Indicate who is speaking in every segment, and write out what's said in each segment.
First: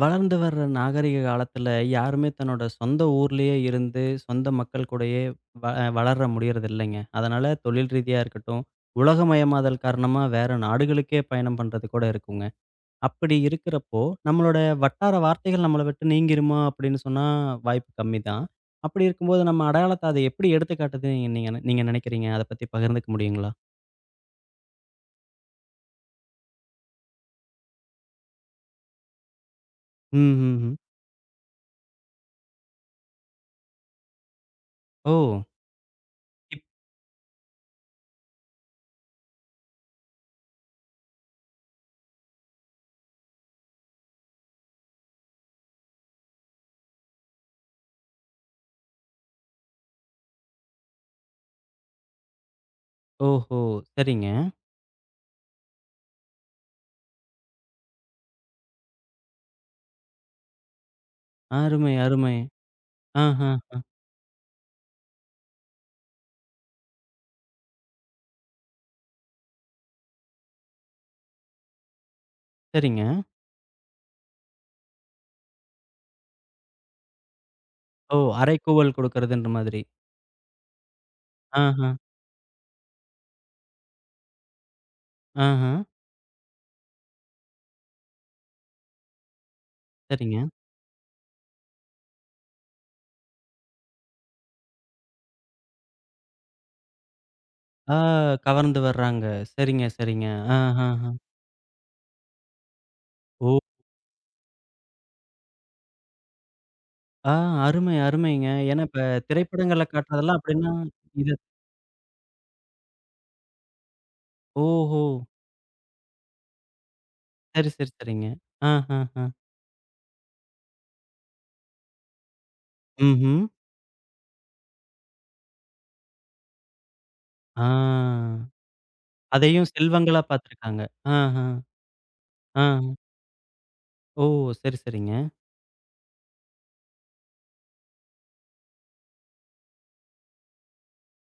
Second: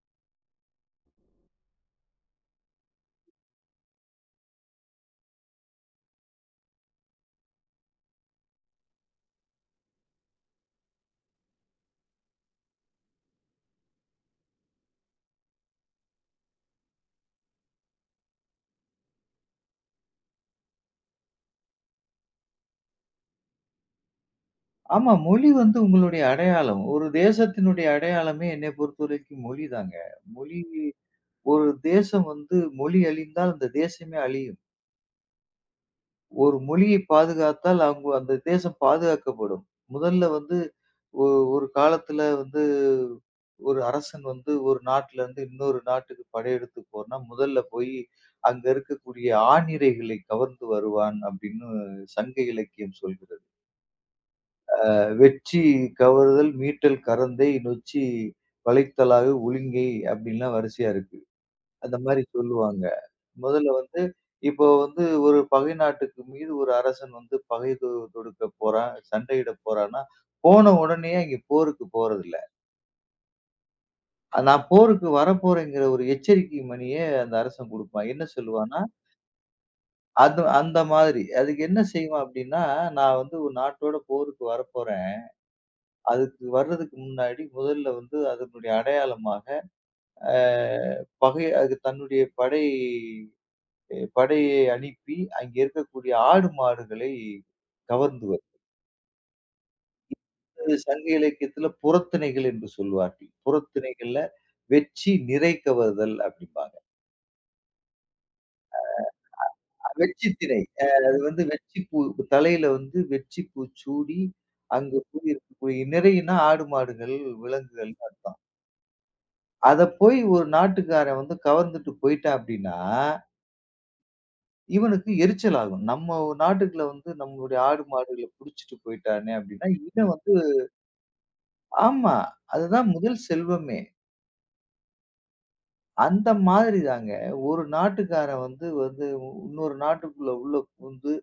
Speaker 1: வளர்ந்து வர்ற நாகரிக காலத்துல யாருமே தன்னோட சொந்த ஊர்லயே இருந்து சொந்த மக்கள் கூடயே வ வளர முடியறது இல்லைங்க. அதனால தொழில் ரீதியா இருக்கட்டும், உலகமயமாதல் காரணமா வேற நாடுகளுக்கே பயணம் பண்றது கூட இருக்குங்க. அப்படி இருக்கிறப்போ, நம்மளோட வட்டார வார்த்தைகள் நம்மள விட்டு நீங்கிருமா அப்படின்னு சொன்னா வாய்ப்பு கம்மி தான். அப்படி இருக்கும்போது நம்ம அடையாளத்த அத எப்படி எடுத்துக்காட்டுதுன்னு நீங்க நீங்க நெ- நீங்க நினைக்கிறீங்க? அத பத்தி பகிர்ந்துக்க முடியுங்களா?
Speaker 2: ஆமா. மொழி வந்து உங்களுடைய அடையாளம். ஒரு தேசத்தினுடைய அடையாளமே என்னை பொறுத்தவரைக்கும் மொழிதாங்க.
Speaker 1: ம், ம்,
Speaker 2: மொழி
Speaker 1: ம்.
Speaker 2: ஒரு தேசம் வந்து மொழி அழிந்தால் அந்த தேசமே அழியும்.
Speaker 1: ஓ!
Speaker 2: ஒரு
Speaker 1: இப்
Speaker 2: மொழியை பாதுகாத்தால் அவங்க அந்த தேசம் பாதுகாக்கப்படும். முதல்ல வந்து ஒ ஒரு காலத்துல வந்து ஒரு அரசன் வந்து ஒரு நாட்டுல இருந்து இன்னொரு நாட்டுக்கு படையெடுத்து போனா, முதல்ல போய் அங்க இருக்கக்கூடிய ஆணிரைகளை கவர்ந்து வருவான் அப்படின்னு சங்க இலக்கியம் சொல்கிறது.
Speaker 1: ஓஹோ! சரிங்க.
Speaker 2: வெற்றி, கவறுதல், மீட்டல், கரந்தை, நொச்சி, வளைத்தலாவு, ஒழுங்கை அப்படின்லாம் வரிசையா இருக்கு.
Speaker 1: அருமை,
Speaker 2: அந்த மாரி
Speaker 1: அருமை.
Speaker 2: சொல்லுவாங்க.
Speaker 1: ஆஹ.
Speaker 2: முதல்ல வந்து இப்போ வந்து ஒரு பகை நாட்டுக்கு மீது ஒரு அரசன் வந்து பகை தொடுக்க போறான், சண்டையிட போறான்னா, போன உடனேயே அங்க போருக்கு போறதில்ல.
Speaker 1: சரிங்க.
Speaker 2: நான் போருக்கு வரப்போறேங்கிற ஒரு எச்சரிக்கை மணிய அந்த அரசன் குடுப்பான்.
Speaker 1: ஓ!
Speaker 2: என்ன சொல்லுவான்னா,
Speaker 1: அறைக்கூவல் குடுக்குறதுன்ற மாதிரி.
Speaker 2: அது அந்த மாதிரி. அதுக்கு என்ன
Speaker 1: ஆஹ,
Speaker 2: செய்வான் அப்படின்னா, நான் வந்து ஒரு நாட்டோட போருக்கு வரப்போறேன்.
Speaker 1: ஆஹ.
Speaker 2: அதுக்கு வர்றதுக்கு முன்னாடி முதல்ல வந்து அதனுடைய அடையாளமாக அ
Speaker 1: சரிங்க.
Speaker 2: பகை அது தன்னுடைய படை படையை அனுப்பி அங்கே இருக்கக்கூடிய ஆடு, மாடுகளை
Speaker 1: ஆ.
Speaker 2: கவர்ந்து வரும்.
Speaker 1: கவர்ந்து வர்றாங்க. சரிங்க, சரிங்க.
Speaker 2: இது சங்க
Speaker 1: ஆஹஹ.
Speaker 2: இலக்கியத்தில புறத்திணைகள் என்று சொல்வார்கள்.
Speaker 1: ஓ!
Speaker 2: புறத்திணைகள்ல வெட்சி நிரை கவர்தல் அப்படிம்பாங்க.
Speaker 1: ஆ. அருமை, அருமைங்க. ஏன்னா இப்ப திரைப்படங்கள்ல
Speaker 2: வெட்சி
Speaker 1: காட்டுறதெல்லாம்
Speaker 2: திணை.
Speaker 1: அப்படின்னா,
Speaker 2: அது
Speaker 1: இது
Speaker 2: வந்து வெட்சி பூ தலையில வந்து வெட்சி பூ சூடி, அங்கு
Speaker 1: ஓஹோ!
Speaker 2: போய் இருக்கக்கூடிய நிறைன்னா ஆடு, மாடுகள்,
Speaker 1: சரி, சரி,
Speaker 2: விலங்குகள்னு
Speaker 1: சரிங்க.
Speaker 2: அர்த்தம்.
Speaker 1: ஆஹஹ.
Speaker 2: அத போய் ஒரு நாட்டுக்காரன் வந்து கவர்ந்துட்டு போயிட்டான் அப்டின்னா,
Speaker 1: ம்ஹ்ம்.
Speaker 2: இவனுக்கு எரிச்சல் ஆகும். நம்ம நாட்டுக்குள்ள வந்து நம்மளுடைய ஆடு,
Speaker 1: ஆ.
Speaker 2: மாடுகள புடிச்சுட்டு போயிட்டானே
Speaker 1: அதையும்
Speaker 2: அப்டின்னா, இவன்
Speaker 1: செல்வங்களா
Speaker 2: வந்து
Speaker 1: பார்த்துருக்காங்க. ஆஹ,
Speaker 2: ஆமா. அதுதான்
Speaker 1: ஆ.
Speaker 2: முதல் செல்வமே.
Speaker 1: ஓ! சரி, சரிங்க.
Speaker 2: அந்த மாதிரி தாங்க. ஒரு நாட்டுக்காரன் வந்து வந்து இன்னொரு நாட்டுக்குள்ள உள்ள புகுந்து,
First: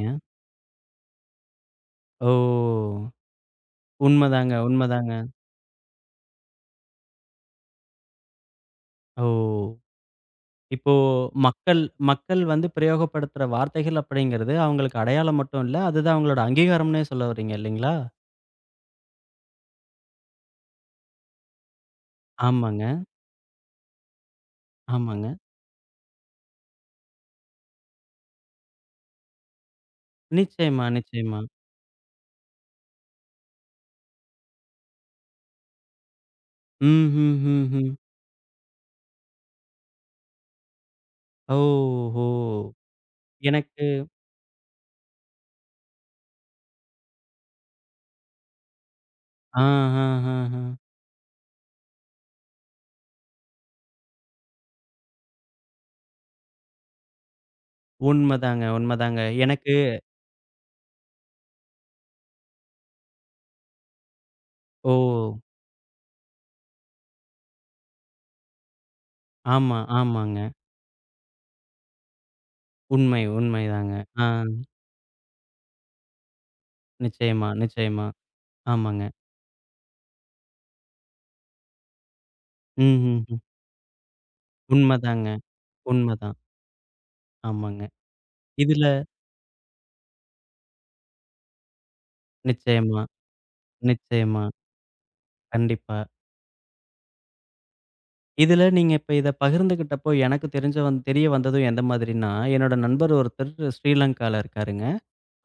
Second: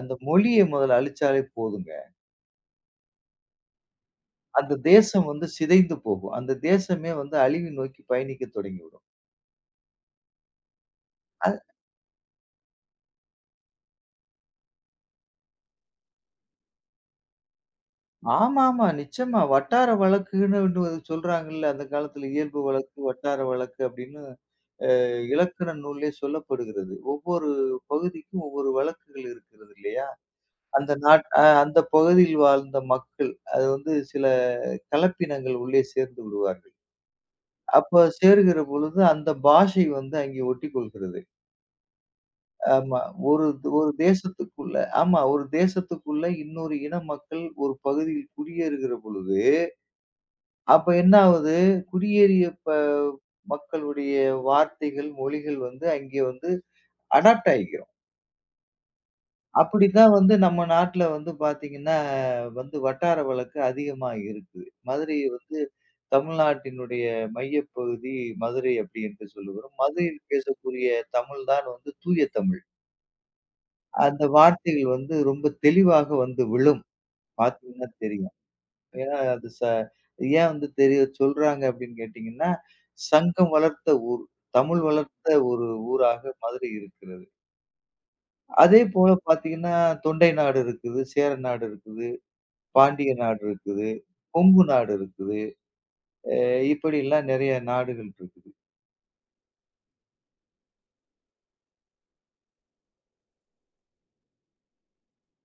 Speaker 2: அந்த மொழிய முதல்ல அழிச்சாலே போதுங்க.
Speaker 1: ஓ! உண்மதாங்க,
Speaker 2: அந்த
Speaker 1: உண்மதாங்க.
Speaker 2: தேசம் வந்து சிதைந்து போகும். அந்த தேசமே வந்து அழிவு நோக்கி பயணிக்க தொடங்கிவிடும்.
Speaker 1: ஓ! இப்போ மக்கள் மக்கள் வந்து பிரயோகப்படுத்துற வார்த்தைகள் அப்படிங்கிறது, அவங்களுக்கு அடையாளம் மட்டும் இல்ல. அதுதான் அவங்களோட அங்கீகாரம்னே சொல்ல வர்றீங்க இல்லைங்களா?
Speaker 2: ஆமாமா. நிச்சயமா. வட்டார வழக்குன்னு ஒண்ணு சொல்றாங்கல்ல. அந்த காலத்துல இயல்பு
Speaker 1: ஆமாங்க,
Speaker 2: வழக்கு, வட்டார வழக்கு அப்படின்னு
Speaker 1: ஆமாங்க.
Speaker 2: இலக்கண நூல்லே சொல்லப்படுகிறது. ஒவ்வொரு பகுதிக்கும் ஒவ்வொரு வழக்குகள் இருக்கிறது இல்லையா?
Speaker 1: நிச்சயமா,
Speaker 2: அந்த நாட்
Speaker 1: நிச்சயமா.
Speaker 2: அ அந்த பகுதியில் வாழ்ந்த மக்கள் அது வந்து சில கலப்பினங்கள் உள்ளே சேர்ந்து விடுவார்கள்.
Speaker 1: ம், ம், ம், ம்.
Speaker 2: அப்ப சேருகிற பொழுது அந்த பாஷை வந்து அங்கே ஒட்டிக்கொள்கிறது.
Speaker 1: ஓஹோ!
Speaker 2: ஆமா. ஒரு
Speaker 1: எனக்கு
Speaker 2: ஒரு தேசத்துக்குள்ள ஆமா. ஒரு தேசத்துக்குள்ள இன்னொரு இன மக்கள் ஒரு பகுதியில் குடியேறுகிற பொழுது
Speaker 1: ஆ, ஆ, ஆ, ஆ.
Speaker 2: அப்ப என்ன ஆகுது? குடியேறிய ப மக்களுடைய வார்த்தைகள், மொழிகள் வந்து அங்கே வந்து அடாப்ட் ஆயிக்கிறோம்.
Speaker 1: உண்மதாங்க, உண்மதாங்க.
Speaker 2: அப்படித்தான் வந்து நம்ம நாட்டுல வந்து பாத்தீங்கன்னா, வந்து வட்டார வழக்கு அதிகமா இருக்குது. மதுரை
Speaker 1: ஓ!
Speaker 2: வந்து தமிழ்நாட்டினுடைய மையப்பகுதி மதுரை அப்படி என்று சொல்லுகிறோம்.
Speaker 1: ஆமா,
Speaker 2: மதுரையில்
Speaker 1: ஆமாங்க.
Speaker 2: பேசக்கூடிய தமிழ் தான் வந்து தூய தமிழ்.
Speaker 1: உண்மை, உண்மைதாங்க. ஆ,
Speaker 2: அந்த வார்த்தைகள் வந்து ரொம்ப தெளிவாக வந்து விழும்.
Speaker 1: நிச்சயமா,
Speaker 2: பாத்தீங்கன்னா
Speaker 1: நிச்சயமா.
Speaker 2: தெரியும்.
Speaker 1: ஆமாங்க.
Speaker 2: ஏன்னா, அது ச ஏன் வந்து தெரிய சொல்றாங்க அப்படின்னு கேட்டீங்கன்னா,
Speaker 1: ம், ம், ம்.
Speaker 2: சங்கம் வளர்த்த ஊர். தமிழ்
Speaker 1: உண்மதாங்க,
Speaker 2: வளர்த்த ஒரு ஊராக
Speaker 1: உண்மதான்.
Speaker 2: மதுரை இருக்கிறது.
Speaker 1: ஆமாங்க.
Speaker 2: அதே
Speaker 1: இதுல
Speaker 2: போல பார்த்தீங்கன்னா, தொண்டை நாடு இருக்குது, சேர நாடு இருக்குது,
Speaker 1: நிச்சயமா,
Speaker 2: பாண்டிய நாடு இருக்குது,
Speaker 1: நிச்சயமா.
Speaker 2: கொங்கு நாடு இருக்குது.
Speaker 1: கண்டிப்பா.
Speaker 2: இப்படிலாம் நிறைய நாடுகள் இருக்குது.
Speaker 1: இதுல நீங்க இப்ப இத பகிர்ந்துகிட்டப்போ, எனக்கு தெரிஞ்ச வந் தெரிய வந்ததும் எந்த மாதிரின்னா, என்னோட நண்பர் ஒருத்தர் ஸ்ரீலங்கால இருக்காருங்க.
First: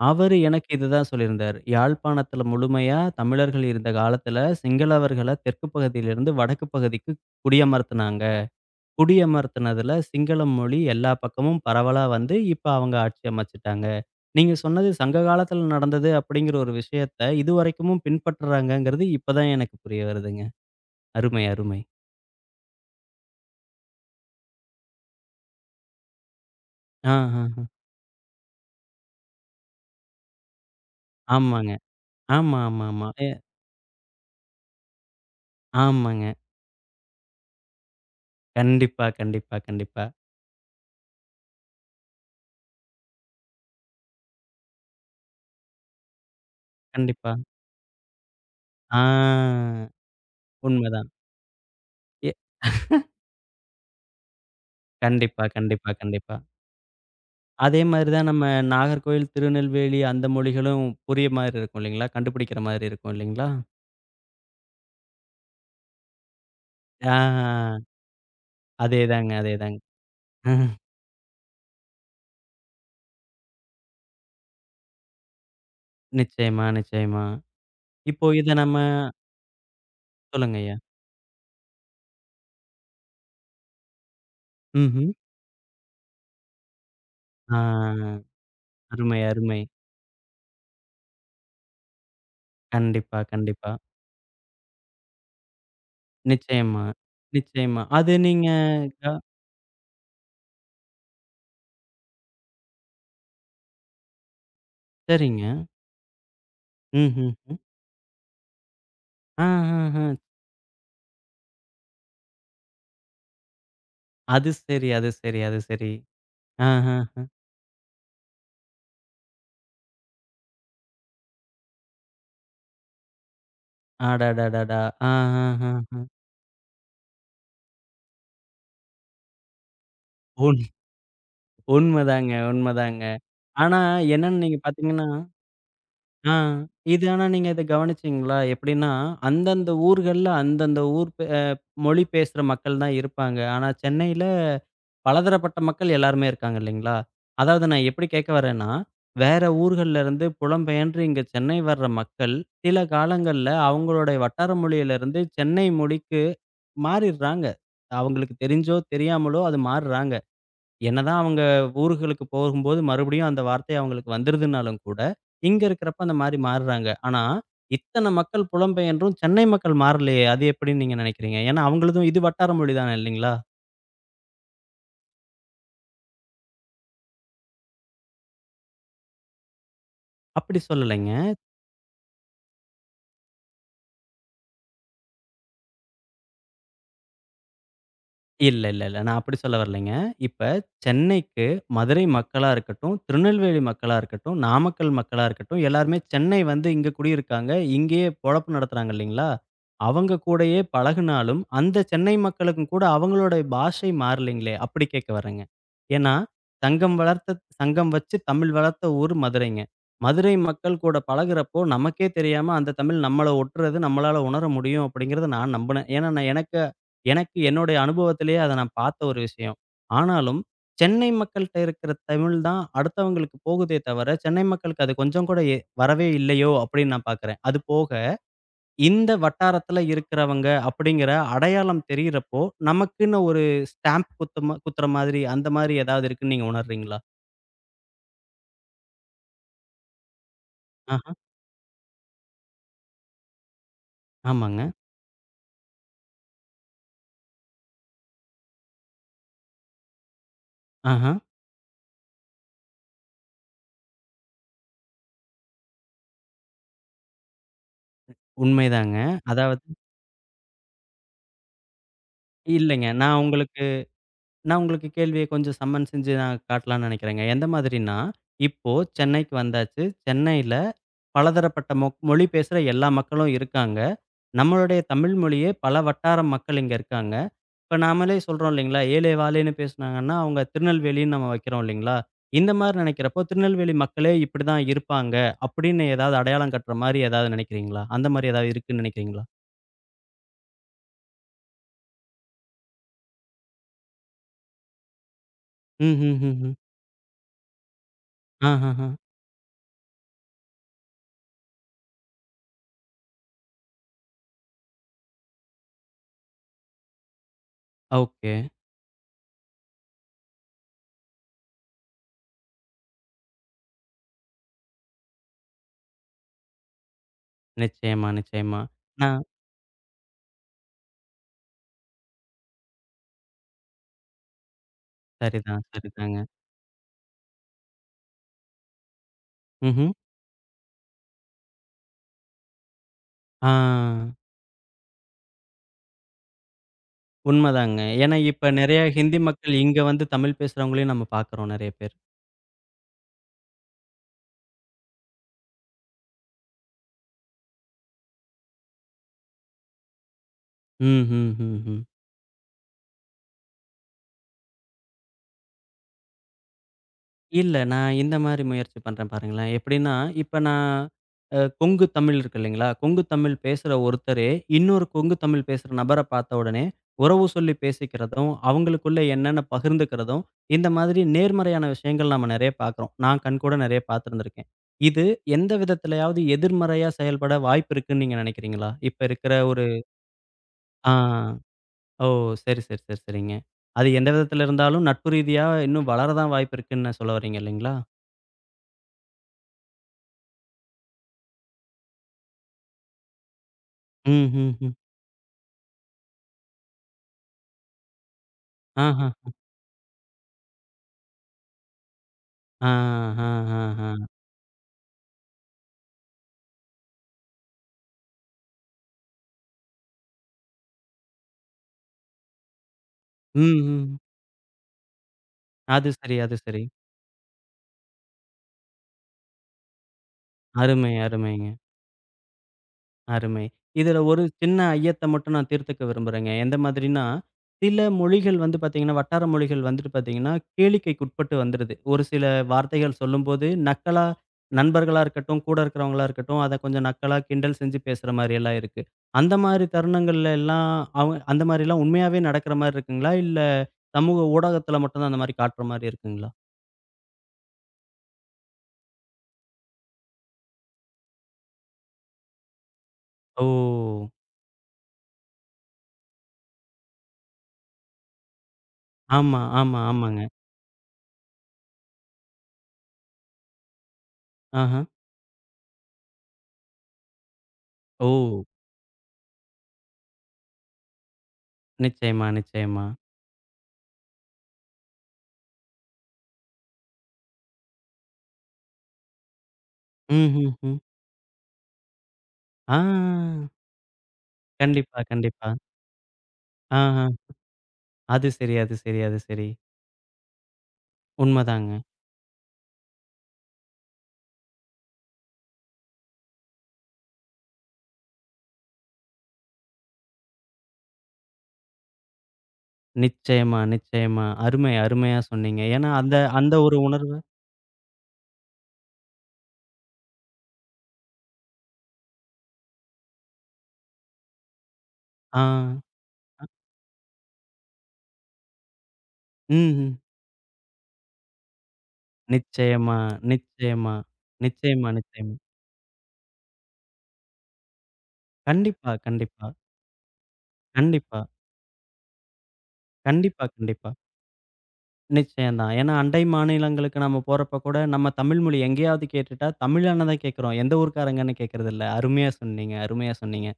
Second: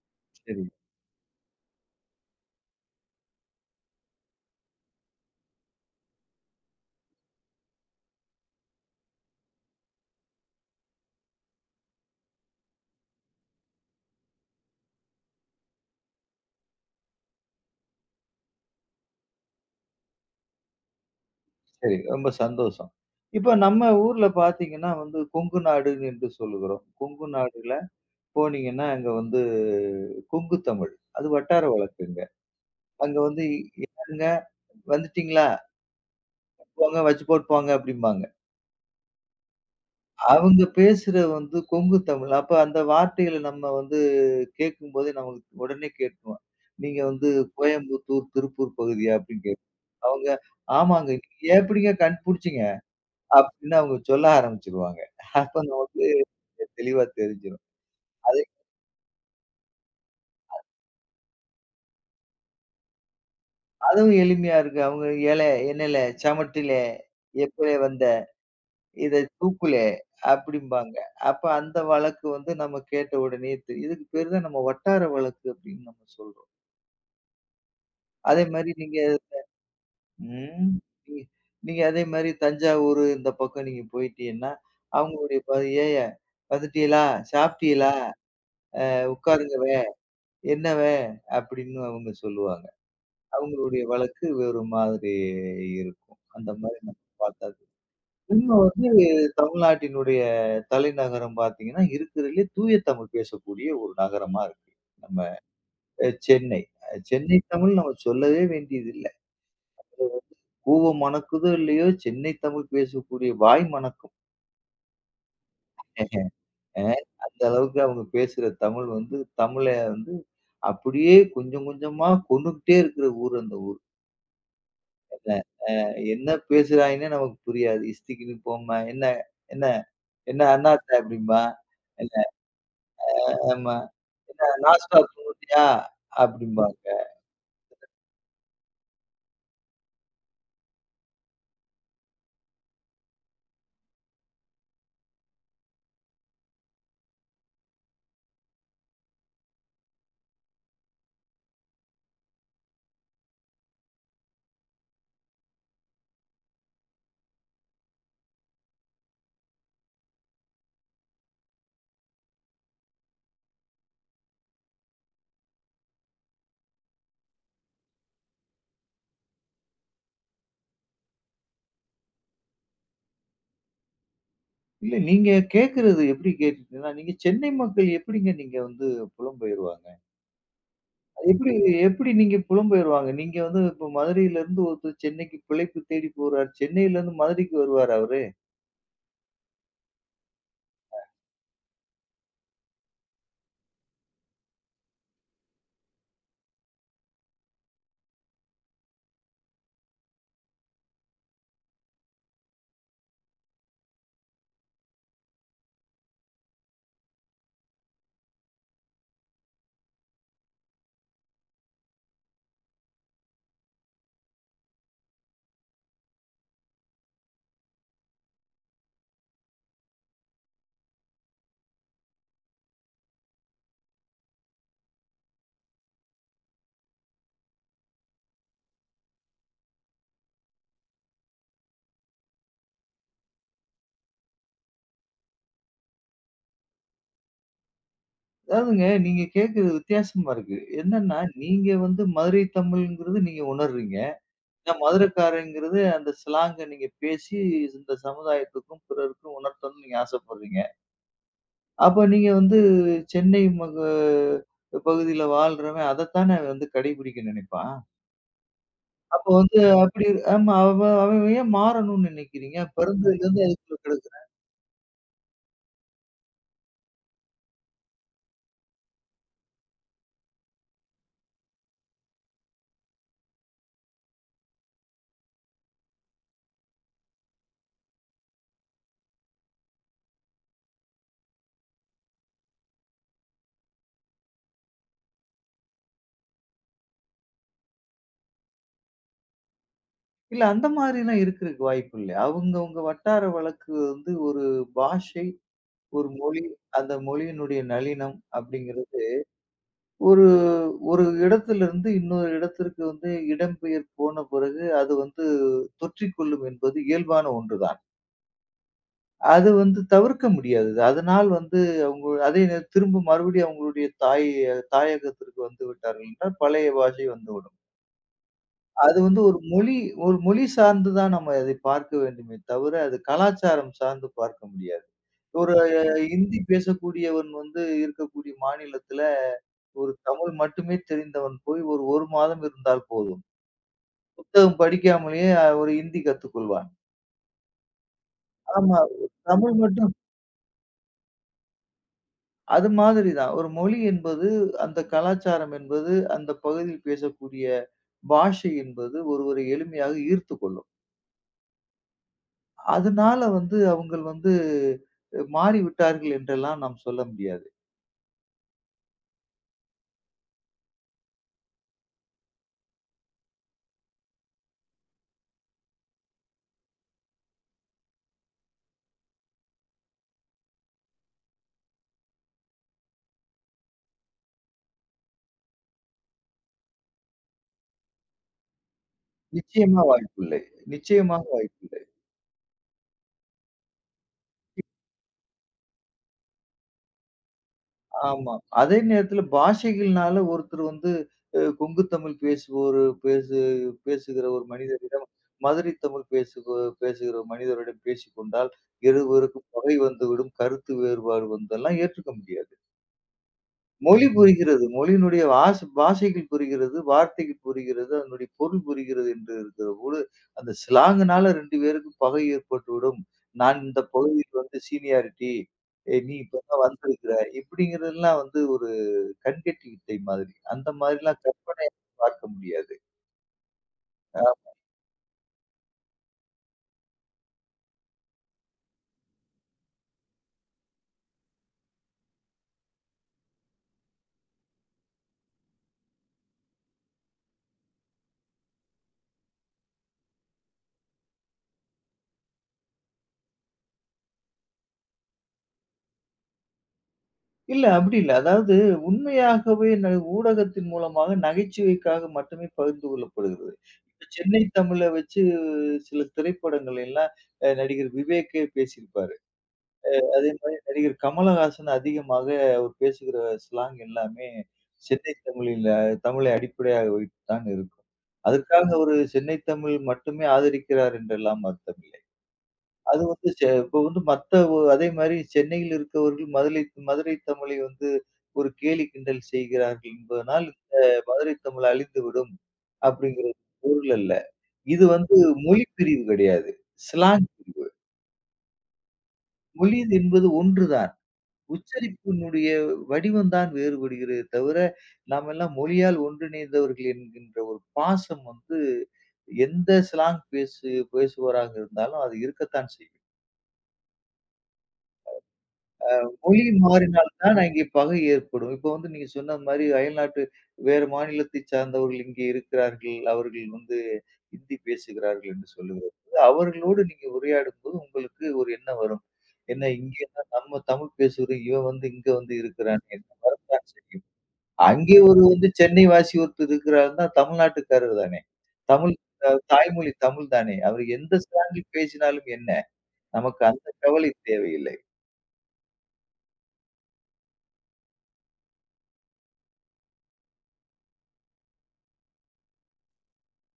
Speaker 1: அவரு
Speaker 2: சரி,
Speaker 1: எனக்கு இதுதான் சொல்லியிருந்தாரு. யாழ்ப்பாணத்துல முழுமையா தமிழர்கள் இருந்த காலத்துல, சிங்களவர்கள தெற்கு பகுதியிலிருந்து வடக்கு பகுதிக்கு குடியமர்த்துனாங்க. குடியமர்த்துனதுல சிங்களம் மொழி எல்லா பக்கமும் பரவலா வந்து, இப்ப அவங்க ஆட்சி அமைச்சுட்டாங்க. நீங்க சொன்னது சங்க காலத்துல நடந்தது அப்படிங்கிற ஒரு விஷயத்த, இதுவரைக்கும் பின்பற்றுறாங்கங்கிறது இப்ப தான் எனக்கு புரிய வருதுங்க. அருமை, அருமை.
Speaker 2: சரி. ரொம்ப சந்தோஷம். இப்ப நம்ம ஊர்ல பார்த்தீங்கன்னா வந்து கொங்கு நாடு என்று சொல்லுகிறோம். கொங்கு
Speaker 1: ஆஹஹ.
Speaker 2: நாடுல போனீங்கன்னா அங்க வந்து கொங்கு தமிழ். அது வட்டார
Speaker 1: ஆமாங்க.
Speaker 2: வழக்குங்க.
Speaker 1: ஆமா, ஆமா, ஆமா.
Speaker 2: அங்க வந்து யாருங்க வந்துட்டீங்களா?
Speaker 1: ஆமாங்க.
Speaker 2: போங்க வச்சு போட்டு போங்க அப்படிம்பாங்க.
Speaker 1: கண்டிப்பா, கண்டிப்பா, கண்டிப்பா,
Speaker 2: அவங்க பேசுறது வந்து கொங்கு தமிழ். அப்ப அந்த வார்த்தைகள நம்ம வந்து கேட்கும்போதே நமக்கு உடனே கேட்டுருவோம். நீங்க வந்து
Speaker 1: கண்டிப்பா.
Speaker 2: கோயம்புத்தூர், திருப்பூர் பகுதியா? அப்படின்னு
Speaker 1: ஆ.
Speaker 2: கேட்போம். அவங்க
Speaker 1: உண்மதான்.
Speaker 2: ஆமாங்க. நீங்க எப்படிங்க
Speaker 1: எ
Speaker 2: கண்டுபிடிச்சீங்க? அப்படின்னு அவங்க சொல்ல ஆரம்பிச்சுருவாங்க.
Speaker 1: கண்டிப்பா,
Speaker 2: அப்ப
Speaker 1: கண்டிப்பா,
Speaker 2: நமக்கு
Speaker 1: கண்டிப்பா.
Speaker 2: தெளிவா தெரிஞ்சிரும்.
Speaker 1: அதே மாரி தான்
Speaker 2: அது
Speaker 1: நம்ம நாகர்கோவில், திருநெல்வேலி அந்த மொழிகளும் புரிய மாரி இருக்கும் இல்லைங்களா? கண்டுபிடிக்கிற மாரி இருக்கும் இல்லைங்களா?
Speaker 2: அதுவும் எளிமையா இருக்கு. அவங்க ஏலே என்னலே, சமட்டிலே
Speaker 1: ஆ.
Speaker 2: எப்பலே வந்த? இத
Speaker 1: அதேதாங்க, அதேதாங்க.
Speaker 2: தூக்குலே அப்படிம்பாங்க. அப்ப அந்த வழக்கு வந்து நம்ம கேட்ட உடனே இதுக்கு பேரு தான் நம்ம வட்டார வழக்கு அப்படின்னு நம்ம சொல்றோம்.
Speaker 1: நிச்சயமா, நிச்சயமா. இப்போ
Speaker 2: அதே
Speaker 1: இத
Speaker 2: மாரி
Speaker 1: நம்ம
Speaker 2: நீங்க ம்.
Speaker 1: சொல்லுங்கய்யா.
Speaker 2: நீங்க நீங்க அதே மாரி தஞ்சாவூரு இந்த பக்கம் நீங்க போயிட்டீங்கன்னா,
Speaker 1: ம்ஹ்ம்.
Speaker 2: அவங்களுடைய ப "ஏய்யா வந்துட்டீகளா?
Speaker 1: ஆ.
Speaker 2: சாப்பிட்டீகளா?
Speaker 1: அருமை, அருமை.
Speaker 2: உட்காருங்கவே, என்னவே?" அப்படின்னு அவங்க சொல்லுவாங்க.
Speaker 1: கண்டிப்பா, கண்டிப்பா.
Speaker 2: அவங்களுடைய வழக்கு வேறு மாதிரி இருக்கும். அந்த மாரி
Speaker 1: நிச்சயமா,
Speaker 2: நம்ம பார்த்தா
Speaker 1: நிச்சயமா. அது நீங்க
Speaker 2: இன்னும் வந்து
Speaker 1: க
Speaker 2: தமிழ்நாட்டினுடைய தலைநகரம் பார்த்தீங்கன்னா, இருக்கிறதுலே தூய தமிழ் பேசக்கூடிய ஒரு நகரமா இருக்கு. நம்ம
Speaker 1: சரிங்க.
Speaker 2: சென்னை. சென்னை
Speaker 1: ம்ஹ்ஹ்ம்.
Speaker 2: தமிழ் நம்ம சொல்லவே வேண்டியதில்ல.
Speaker 1: ஆ, ஆ, ஆ.
Speaker 2: கூவம் மணக்குதோ இல்லையோ, சென்னை தமிழ் பேசக்கூடிய வாய் மணக்கும்.
Speaker 1: அது சரி, அது சரி, அது சரி.
Speaker 2: அ
Speaker 1: ஆஹ.
Speaker 2: அந்த அளவுக்கு அவங்க பேசுற தமிழ் வந்து தமிழ வந்து அப்படியே கொஞ்சம் கொஞ்சமா கொண்டுகிட்டே இருக்கிற ஊர் அந்த ஊர்.
Speaker 1: அடடடடா! ஆஹஹஹ.
Speaker 2: அ என்ன பேசுறாய்ங்கன்னே நமக்கு புரியாது. இஸ்திக்கின்னு போம்பான். என்ன என்ன என்ன
Speaker 1: உண்
Speaker 2: அண்ணாத்த அப்படிம்பான்.
Speaker 1: உண்மதாங்க, உண்மதாங்க.
Speaker 2: ஆமா.
Speaker 1: ஆனா என்னன்னு
Speaker 2: என்ன
Speaker 1: நீங்க
Speaker 2: நான்
Speaker 1: பார்த்தீங்கன்னா,
Speaker 2: ஸ்டாப் ஊட்டியா?
Speaker 1: ஆ.
Speaker 2: அப்படிம்பாங்க.
Speaker 1: இது ஆனா நீங்க இத கவனிச்சீங்களா? எப்படின்னா, அந்தந்த ஊர்கள்ல அந்தந்த ஊர் பே அ மொழி பேசுற மக்கள் தான் இருப்பாங்க. ஆனா சென்னையில பலதரப்பட்ட மக்கள் எல்லாருமே இருக்காங்க இல்லைங்களா? அதாவது நான் எப்படி கேட்க வரேன்னா, வேற ஊர்கள்ல இருந்து புலம்பெயன்று இங்க சென்னை வர்ற மக்கள், சில காலங்கள்ல அவங்களுடைய வட்டார மொழியிலிருந்து சென்னை மொழிக்கு மாறிர்றாங்க. அவங்களுக்கு தெரிஞ்சோ, தெரியாமலோ அது மாறுறாங்க. என்னதான் அவங்க ஊர்களுக்கு போகும்போது மறுபடியும் அந்த வார்த்தை அவங்களுக்கு வந்துருதுனாலும் கூட, இங்க இருக்கிறப்ப அந்த மாரி மாறுறாங்க. ஆனா, இத்தன மக்கள் புலம்பெயன்றும் சென்னை மக்கள் மாறலையே! அது எப்படின்னு நீங்க நினைக்கிறீங்க? ஏன்னா அவங்களுதும் இது வட்டார மொழி தான இல்லைங்களா?
Speaker 2: இல்ல நீங்க கேட்கிறது எப்படி கேட்டுட்டீங்கன்னா, நீங்க சென்னை மக்கள் எப்படிங்க நீங்க வந்து புலம்பெயர்வாங்க?
Speaker 1: அப்படி சொல்லலைங்க.
Speaker 2: அது எப்படி எப்படி நீங்க புலம்பெயர்வாங்க? நீங்க வந்து இப்ப மதுரையிலருந்து ஒருத்தர் சென்னைக்கு பிழைப்பு தேடி போறார். சென்னையிலருந்து மதுரைக்கு வருவாரு அவரு.
Speaker 1: இல்ல, இல்ல, இல்ல. நான் அப்படி சொல்ல வரலைங்க. இப்ப சென்னைக்கு மதுரை மக்களா இருக்கட்டும், திருநெல்வேலி மக்களா இருக்கட்டும், நாமக்கல் மக்களா இருக்கட்டும், எல்லாருமே சென்னை வந்து இங்க குடியிருக்காங்க. இங்கேயே பொழப்பு நடத்துறாங்க இல்லைங்களா? அவங்க கூடயே பழகுனாலும், அந்த சென்னை மக்களுக்கும் கூட அவங்களோட பாஷை மாறலைங்களே! அப்படி கேட்க வரேங்க. ஏன்னா, சங்கம் வளர்த்த சங்கம் வச்சு தமிழ் வளர்த்த ஊர் மதுரைங்க. மதுரை மக்கள் கூட பழகுறப்போ, நமக்கே தெரியாம அந்த தமிழ் நம்மள ஒட்டுறது நம்மளால உணர முடியும் அப்படிங்கிறத நான் நம்புனேன். ஏன்னா, நான் எனக்கு எனக்கு என்னுடைய அனுபவத்திலேயே அத நான் பார்த்த ஒரு விஷயம். ஆனாலும், சென்னை மக்கள்ட்ட இருக்கிற தமிழ் தான் அடுத்தவங்களுக்கு போகுதே தவிர, சென்னை மக்களுக்கு அது கொஞ்சம் கூட வரவே இல்லையோ! அப்படின்னு நான் பார்க்குறேன். அது போக, இந்த வட்டாரத்தில இருக்கிறவங்க அப்படிங்கிற அடையாளம் தெரியிறப்போ, நமக்குன்னு ஒரு ஸ்டாம்ப் குத்தமா குத்துற மாதிரி அந்த மாதிரி ஏதாவது இருக்குன்னு நீங்க உணர்றீங்களா?
Speaker 2: அதாவதுங்க நீங்க கேட்கறது வித்தியாசமா இருக்கு.
Speaker 1: ஆஹா.
Speaker 2: என்னன்னா, நீங்க வந்து மதுரை தமிழ்ங்கிறது நீங்க உணர்றீங்க.
Speaker 1: ஆமாங்க.
Speaker 2: நான் மதுரைக்காரங்கிறது அந்த ஸ்லாங்க நீங்க பேசி இந்த சமுதாயத்துக்கும் பிறருக்கும் உணர்த்தணும்னு நீங்க ஆசைப்படுறீங்க.
Speaker 1: ஆஹா.
Speaker 2: அப்ப நீங்க வந்து சென்னை மக பகுதியில வாழ்றவன் அதத்தானே வந்து கடைபிடிக்க நினைப்பான்.
Speaker 1: உண்மைதாங்க.
Speaker 2: அப்ப வந்து
Speaker 1: அதாவது
Speaker 2: அப்படி ஆமா அவன் அவன் ஏன் மாறணும்னு நினைக்கிறீங்க?
Speaker 1: இல்லைங்க.
Speaker 2: பிறந்ததிலிருந்து அதுக்குள்ள கிடக்குறான்.
Speaker 1: நான் உங்களுக்கு கேள்விய கொஞ்சம் சம்மன் செஞ்சு நான் காட்டலான்னு நெனைக்கிறேங்க. எந்த மாதிரின்னா, இப்போ சென்னைக்கு வந்தாச்சு. சென்னையில பலதரப்பட்ட மொழி பேசுற எல்லா மக்களும் இருக்காங்க. நம்மளுடைய தமிழ் மொழியே பல வட்டார மக்கள் இங்க இருக்காங்க. இப்ப நாமளே சொல்றோம் இல்லைங்களா, "ஏலே வாலேன்னு" பேசுனாங்கன்னா, அவங்க திருநெல்வேலின்னு நம்ம வைக்கிறோம் இல்லைங்களா? இந்த மாரி நெனைக்கிறப்போ, "திருநெல்வேலி மக்களே இப்படி தான் இருப்பாங்க." அப்படின்னு ஏதாவது அடையாளம் கட்டுற மாரி ஏதாவது நெனைக்கிறீங்களா? அந்த மாரி ஏதாவது இருக்குன்னு நெனைக்கிறீங்களா?
Speaker 2: இல்ல அந்த மாரிலாம் இருக்கிறதுக்கு வாய்ப்பு இல்ல. அவங்கவங்க வட்டார வழக்கு வந்து ஒரு பாஷை,
Speaker 1: ம்,
Speaker 2: ஒரு
Speaker 1: ம், ம்,
Speaker 2: மொழி,
Speaker 1: ம்.
Speaker 2: அந்த மொழியினுடைய நளினம்
Speaker 1: ஆஹஹ.
Speaker 2: அப்படிங்கிறது ஒரு ஒரு இடத்திலிருந்து இன்னொரு இடத்திற்கு வந்து இடம்பெயர் போன பிறகு அது வந்து தொற்றிக்கொள்ளும் என்பது இயல்பான ஒன்றுதான்.
Speaker 1: ஓகே.
Speaker 2: அது வந்து தவிர்க்க முடியாதது. அதனால் வந்து அவங்க அதே நேர திரும்ப மறுபடியும் அவங்களுடைய தாயகத்திற்கு வந்து விட்டார்கள் என்றால், பழைய பாஷை வந்துவிடும்.
Speaker 1: நிச்சயமா, நிச்சயமா.
Speaker 2: அது வந்து
Speaker 1: நான்
Speaker 2: ஒரு மொழி ஒரு மொழி சார்ந்து தான் நம்ம அதை பார்க்க வேண்டுமே தவிர, அது கலாச்சாரம் சார்ந்து பார்க்க முடியாது. ஒரு
Speaker 1: சரிதான், சரிதாங்க.
Speaker 2: இந்தி பேசக்கூடியவன் வந்து இருக்கக்கூடிய மாநிலத்தில,
Speaker 1: ம்ஹ்ம்.
Speaker 2: ஒரு தமிழ் மட்டுமே தெரிந்தவன் போய் ஒரு 1 மாதம் இருந்தால் போதும்.
Speaker 1: ஆ.
Speaker 2: புத்தகம் படிக்காமலேயே ஒரு இந்தி கத்துக்கொள்வான்.
Speaker 1: உண்மதாங்க. ஏன்னா இப்ப நெறைய
Speaker 2: ஆமா.
Speaker 1: ஹிந்தி
Speaker 2: தமிழ்
Speaker 1: மக்கள் இங்க
Speaker 2: மட்டும்
Speaker 1: வந்து தமிழ் பேசுறவங்களையும் நம்ம பார்க்குறோம் நெறைய பேர்.
Speaker 2: அது மாதிரி தான். ஒரு மொழி என்பது, அந்த கலாச்சாரம் என்பது, அந்த பகுதியில் பேசக்கூடிய பாஷை என்பது ஒருவரை எளிமையாக ஈர்த்துக்கொள்ளும்.
Speaker 1: ம், ம், ம், ம்.
Speaker 2: அதனால வந்து அவங்கள் வந்து மாறிவிட்டார்கள் என்றெல்லாம் நாம் சொல்ல முடியாது.
Speaker 1: இல்ல. நான் இந்த மாரி முயற்சி பண்றேன் பாருங்களேன். எப்படின்னா, இப்ப நான் அ கொங்கு தமிழ் இருக்கு இல்லைங்களா? கொங்கு தமிழ் பேசுற ஒருத்தரே, இன்னொரு கொங்கு தமிழ் பேசுற நபர பார்த்த உடனே, உறவு சொல்லி பேசிக்கிறதும், அவங்களுக்குள்ள என்னென்ன பகிர்ந்துக்கிறதும், இந்த மாதிரி நேர்மறையான விஷயங்கள் நம்ம நெறைய பார்க்குறோம். நான் கண்கூட நெறைய பார்த்துருந்துருக்கேன். இது எந்த விதத்திலயாவது எதிர்மறையா செயல்பட வாய்ப்பு இருக்குன்னு நீங்க நெனைக்கிறீங்களா? இப்ப இருக்கிற ஒரு
Speaker 2: நிச்சயமா வாய்ப்பில்லை.
Speaker 1: ஆ.
Speaker 2: நிச்சயமாக வாய்ப்பில்லை.
Speaker 1: ஓ! சரி, சரி, சரி, சரிங்க. அது எந்த விதத்தில இருந்தாலும் நட்பு ரீதியா இன்னும் வளர தான் வாய்ப்பு இருக்குன்னு சொல்ல வர்றீங்க இல்லைங்களா?
Speaker 2: ஆமா. அதே நேரத்துல பாஷைகள்னால ஒருத்தர் வந்து அ கொங்கு தமிழ் பேசுவோரு பேசு பேசுகிற ஒரு
Speaker 1: ம்ஹ்ஹ்ம்.
Speaker 2: மனிதரிடம் மதுரை தமிழ் பேசுக பேசுகிற ஒரு மனிதரிடம் பேசிக் கொண்டால்
Speaker 1: ஆஹா.
Speaker 2: இருவருக்கும் பகை வந்துவிடும், கருத்து வேறுபாடு வந்தெல்லாம் ஏற்றுக்க முடியாது.
Speaker 1: ஆ, ஆ, ஆ,
Speaker 2: மொழி
Speaker 1: ஆ.
Speaker 2: புரிகிறது. மொழியினுடைய வாச பாஷைகள் புரிகிறது, வார்த்தைகள் புரிகிறது, அதனுடைய பொருள் புரிகிறது என்று இருக்கிறபோது, அந்த ஸ்லாங்குனால 2 பேருக்கும் பகை ஏற்பட்டுவிடும். நான்
Speaker 1: ம்,
Speaker 2: இந்த
Speaker 1: ம்.
Speaker 2: பகுதியில் வந்து சீனியாரிட்டி,
Speaker 1: அது
Speaker 2: "ஏ நீ
Speaker 1: சரி, அது சரி.
Speaker 2: இப்பதான் வந்திருக்கிற" இப்படிங்கிறதெல்லாம் வந்து ஒரு கண்கட்டி வித்தை மாதிரி. அந்த
Speaker 1: அருமை,
Speaker 2: மாதிரிலாம்
Speaker 1: அருமைங்க.
Speaker 2: கற்பனையா பார்க்க முடியாது.
Speaker 1: அருமை. இதுல ஒரு
Speaker 2: அ
Speaker 1: சின்ன ஐயத்த மட்டும் நான் தீர்த்துக்க விரும்புறேங்க. எந்த மாதிரின்னா, சில மொழிகள் வந்து பாத்தீங்கன்னா, வட்டார மொழிகள் வந்துட்டு பாத்தீங்கன்னா, கேளிக்கைக்கு உட்பட்டு வந்துருது. ஒரு சில வார்த்தைகள் சொல்லும்போது, நண்பர்களா இருக்கட்டும், கூட இருக்கிறவங்களா இருக்கட்டும், அத கொஞ்சம் நக்கலா கிண்டல் செஞ்சு பேசுற மாரி எல்லாம் இருக்கு. அந்த மாரி தருணங்கள்ல எல்லாம் அவங்க அந்த மாரிலாம் உண்மையாவே நடக்கிற மாரி இருக்குங்களா? இல்ல சமூக ஊடகத்துல மட்டும் தான் அந்த மாரி காட்டுற மாரி இருக்குங்களா?
Speaker 2: இல்ல அப்படி இல்ல. அதாவது உண்மையாகவே ஊடகத்தின் மூலமாக நகைச்சுவைக்காக மட்டுமே பகிர்ந்து
Speaker 1: ஓ!
Speaker 2: கொள்ளப்படுகிறது. இப்ப சென்னை தமிழ வச்சு சில திரைப்படங்கள் எல்லாம் அ நடிகர் விவேக்கே பேசியிருப்பாரு.
Speaker 1: ஆமா, ஆமா, ஆமாங்க.
Speaker 2: அதே மாரி நடிகர் கமலஹாசன் அதிகமாக அவர் பேசுகிற ஸ்லாங் எல்லாமே
Speaker 1: ஆஹா.
Speaker 2: சென்னை தமிழில தமிழை அடிப்படையாக வைத்து தான் இருக்கும்.
Speaker 1: ஓ!
Speaker 2: அதற்காக அவரு சென்னை தமிழ் மட்டுமே ஆதரிக்கிறார் என்றெல்லாம் அர்த்தம் இல்லை.
Speaker 1: நிச்சயமா, நிச்சயமா.
Speaker 2: அது வந்து இப்போ வந்து மத்த ஒ அதே மாரி சென்னையில் இருக்கவர்கள் மதுரை தமிழை வந்து ஒரு கேலி கிண்டல் செய்கிறார்கள் என்பதனால்,
Speaker 1: ம்ஹ்ஹ்ம்.
Speaker 2: இந்த மதுரை தமிழ் அழிந்துவிடும் அப்படிங்கிறது
Speaker 1: ஆ.
Speaker 2: பொருள் அல்ல. இது
Speaker 1: கண்டிப்பா,
Speaker 2: வந்து
Speaker 1: கண்டிப்பா.
Speaker 2: மொழி பிரிவு கிடையாது.
Speaker 1: ஆஹா.
Speaker 2: ஸ்லாங் பிரிவு.
Speaker 1: அது சரி, அது சரி, அது சரி.
Speaker 2: மொழி என்பது ஒன்றுதான்.
Speaker 1: உண்மதாங்க.
Speaker 2: உச்சரிப்பினுடைய வடிவம் தான் வேறுபடுகிறதே தவிர, நாமெல்லாம் மொழியால் ஒன்றிணைந்தவர்கள் என்கின்ற ஒரு பாசம் வந்து எந்த ஸ்லாங் பேசுபவராக இருந்தாலும் அது இருக்கத்தான் செய்யும்.
Speaker 1: நிச்சயமா, நிச்சயமா. அருமை, அருமையா சொன்னீங்க. ஏன்னா, அந்த
Speaker 2: மொழி
Speaker 1: அந்த ஒரு
Speaker 2: மாறினால்
Speaker 1: உணர்வு
Speaker 2: தான் அங்கே பகை ஏற்படும். இப்போ வந்து நீங்க சொன்ன மாரி அயல்நாட்டு வேற மாநிலத்தை சார்ந்தவர்கள் இங்கே இருக்கிறார்கள். அவர்கள் வந்து ஹிந்தி பேசுகிறார்கள்
Speaker 1: ஆ.
Speaker 2: என்று சொல்லும்போது, அவர்களோடு நீங்க உரையாடும்போது உங்களுக்கு ஒரு எண்ணம் வரும். என்ன
Speaker 1: ம்ஹ்ம்.
Speaker 2: இங்கே தான் நம்ம தமிழ் பேசுறோம். இவன் வந்து இங்க வந்து இருக்கிறானே
Speaker 1: நிச்சயமா,
Speaker 2: என்ன வரத்தான்
Speaker 1: நிச்சயமா,
Speaker 2: செய்யும்.
Speaker 1: நிச்சயமா,
Speaker 2: அங்கே ஒரு
Speaker 1: நிச்சயமா.
Speaker 2: வந்து சென்னை வாசி ஒருத்தர் இருக்கிறாருன்னா தமிழ்நாட்டுக்காரர் தானே.
Speaker 1: கண்டிப்பா,
Speaker 2: தமிழ்
Speaker 1: கண்டிப்பா,
Speaker 2: தாய்மொழி தமிழ் தானே. அவர் எந்த
Speaker 1: கண்டிப்பா,
Speaker 2: ஸ்லாங்கில் பேசினாலும் என்ன? நமக்கு
Speaker 1: கண்டிப்பா,
Speaker 2: அந்த
Speaker 1: கண்டிப்பா.
Speaker 2: கவலை தேவையில்லை.
Speaker 1: நிச்சயம் தான். ஏன்னா, அண்டை மாநிலங்களுக்கு நம்ம போறப்ப கூட, நம்ம தமிழ் மொழி எங்கேயாவது கேட்டுட்டா, தமிழான தான் கேட்கிறோம். எந்த ஊர்க்காரங்கன்னு கேட்கிறதில்ல. அருமையா சொன்னீங்க, அருமையா சொன்னீங்க.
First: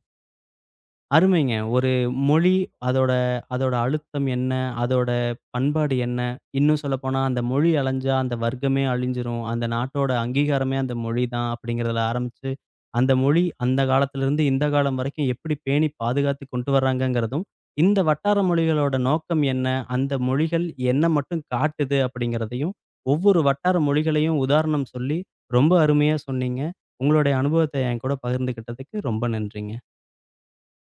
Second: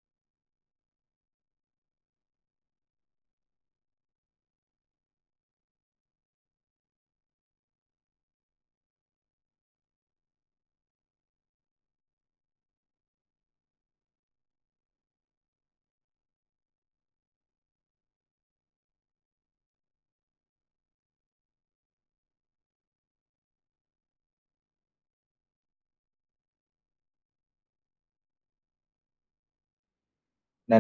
Speaker 1: அருமைங்க. ஒரு மொழி, அதோட அதோட அழுத்தம் என்ன? அதோட பண்பாடு என்ன? இன்னும் சொல்லப்போனா, அந்த மொழி அழிஞ்சா அந்த வர்க்கமே அழிஞ்சிரும். அந்த நாட்டோட அங்கீகாரமே அந்த மொழி தான் அப்படிங்கிறதுல ஆரம்பிச்சு, அந்த மொழி அந்த காலத்திலிருந்து இந்த காலம் வரைக்கும் எப்படி பேணி பாதுகாத்து கொண்டு வர்றாங்கங்கிறதும், இந்த வட்டார மொழிகளோட நோக்கம் என்ன? அந்த மொழிகள் என்ன மட்டும் காட்டுது? அப்படிங்கிறதையும், ஒவ்வொரு வட்டார மொழிகளையும் உதாரணம் சொல்லி ரொம்ப அருமையா சொன்னீங்க. உங்களுடைய அனுபவத்த என்கூட பகிர்ந்துக்கிட்டதுக்கு ரொம்ப நன்றிங்க.
Speaker 2: நன்றி.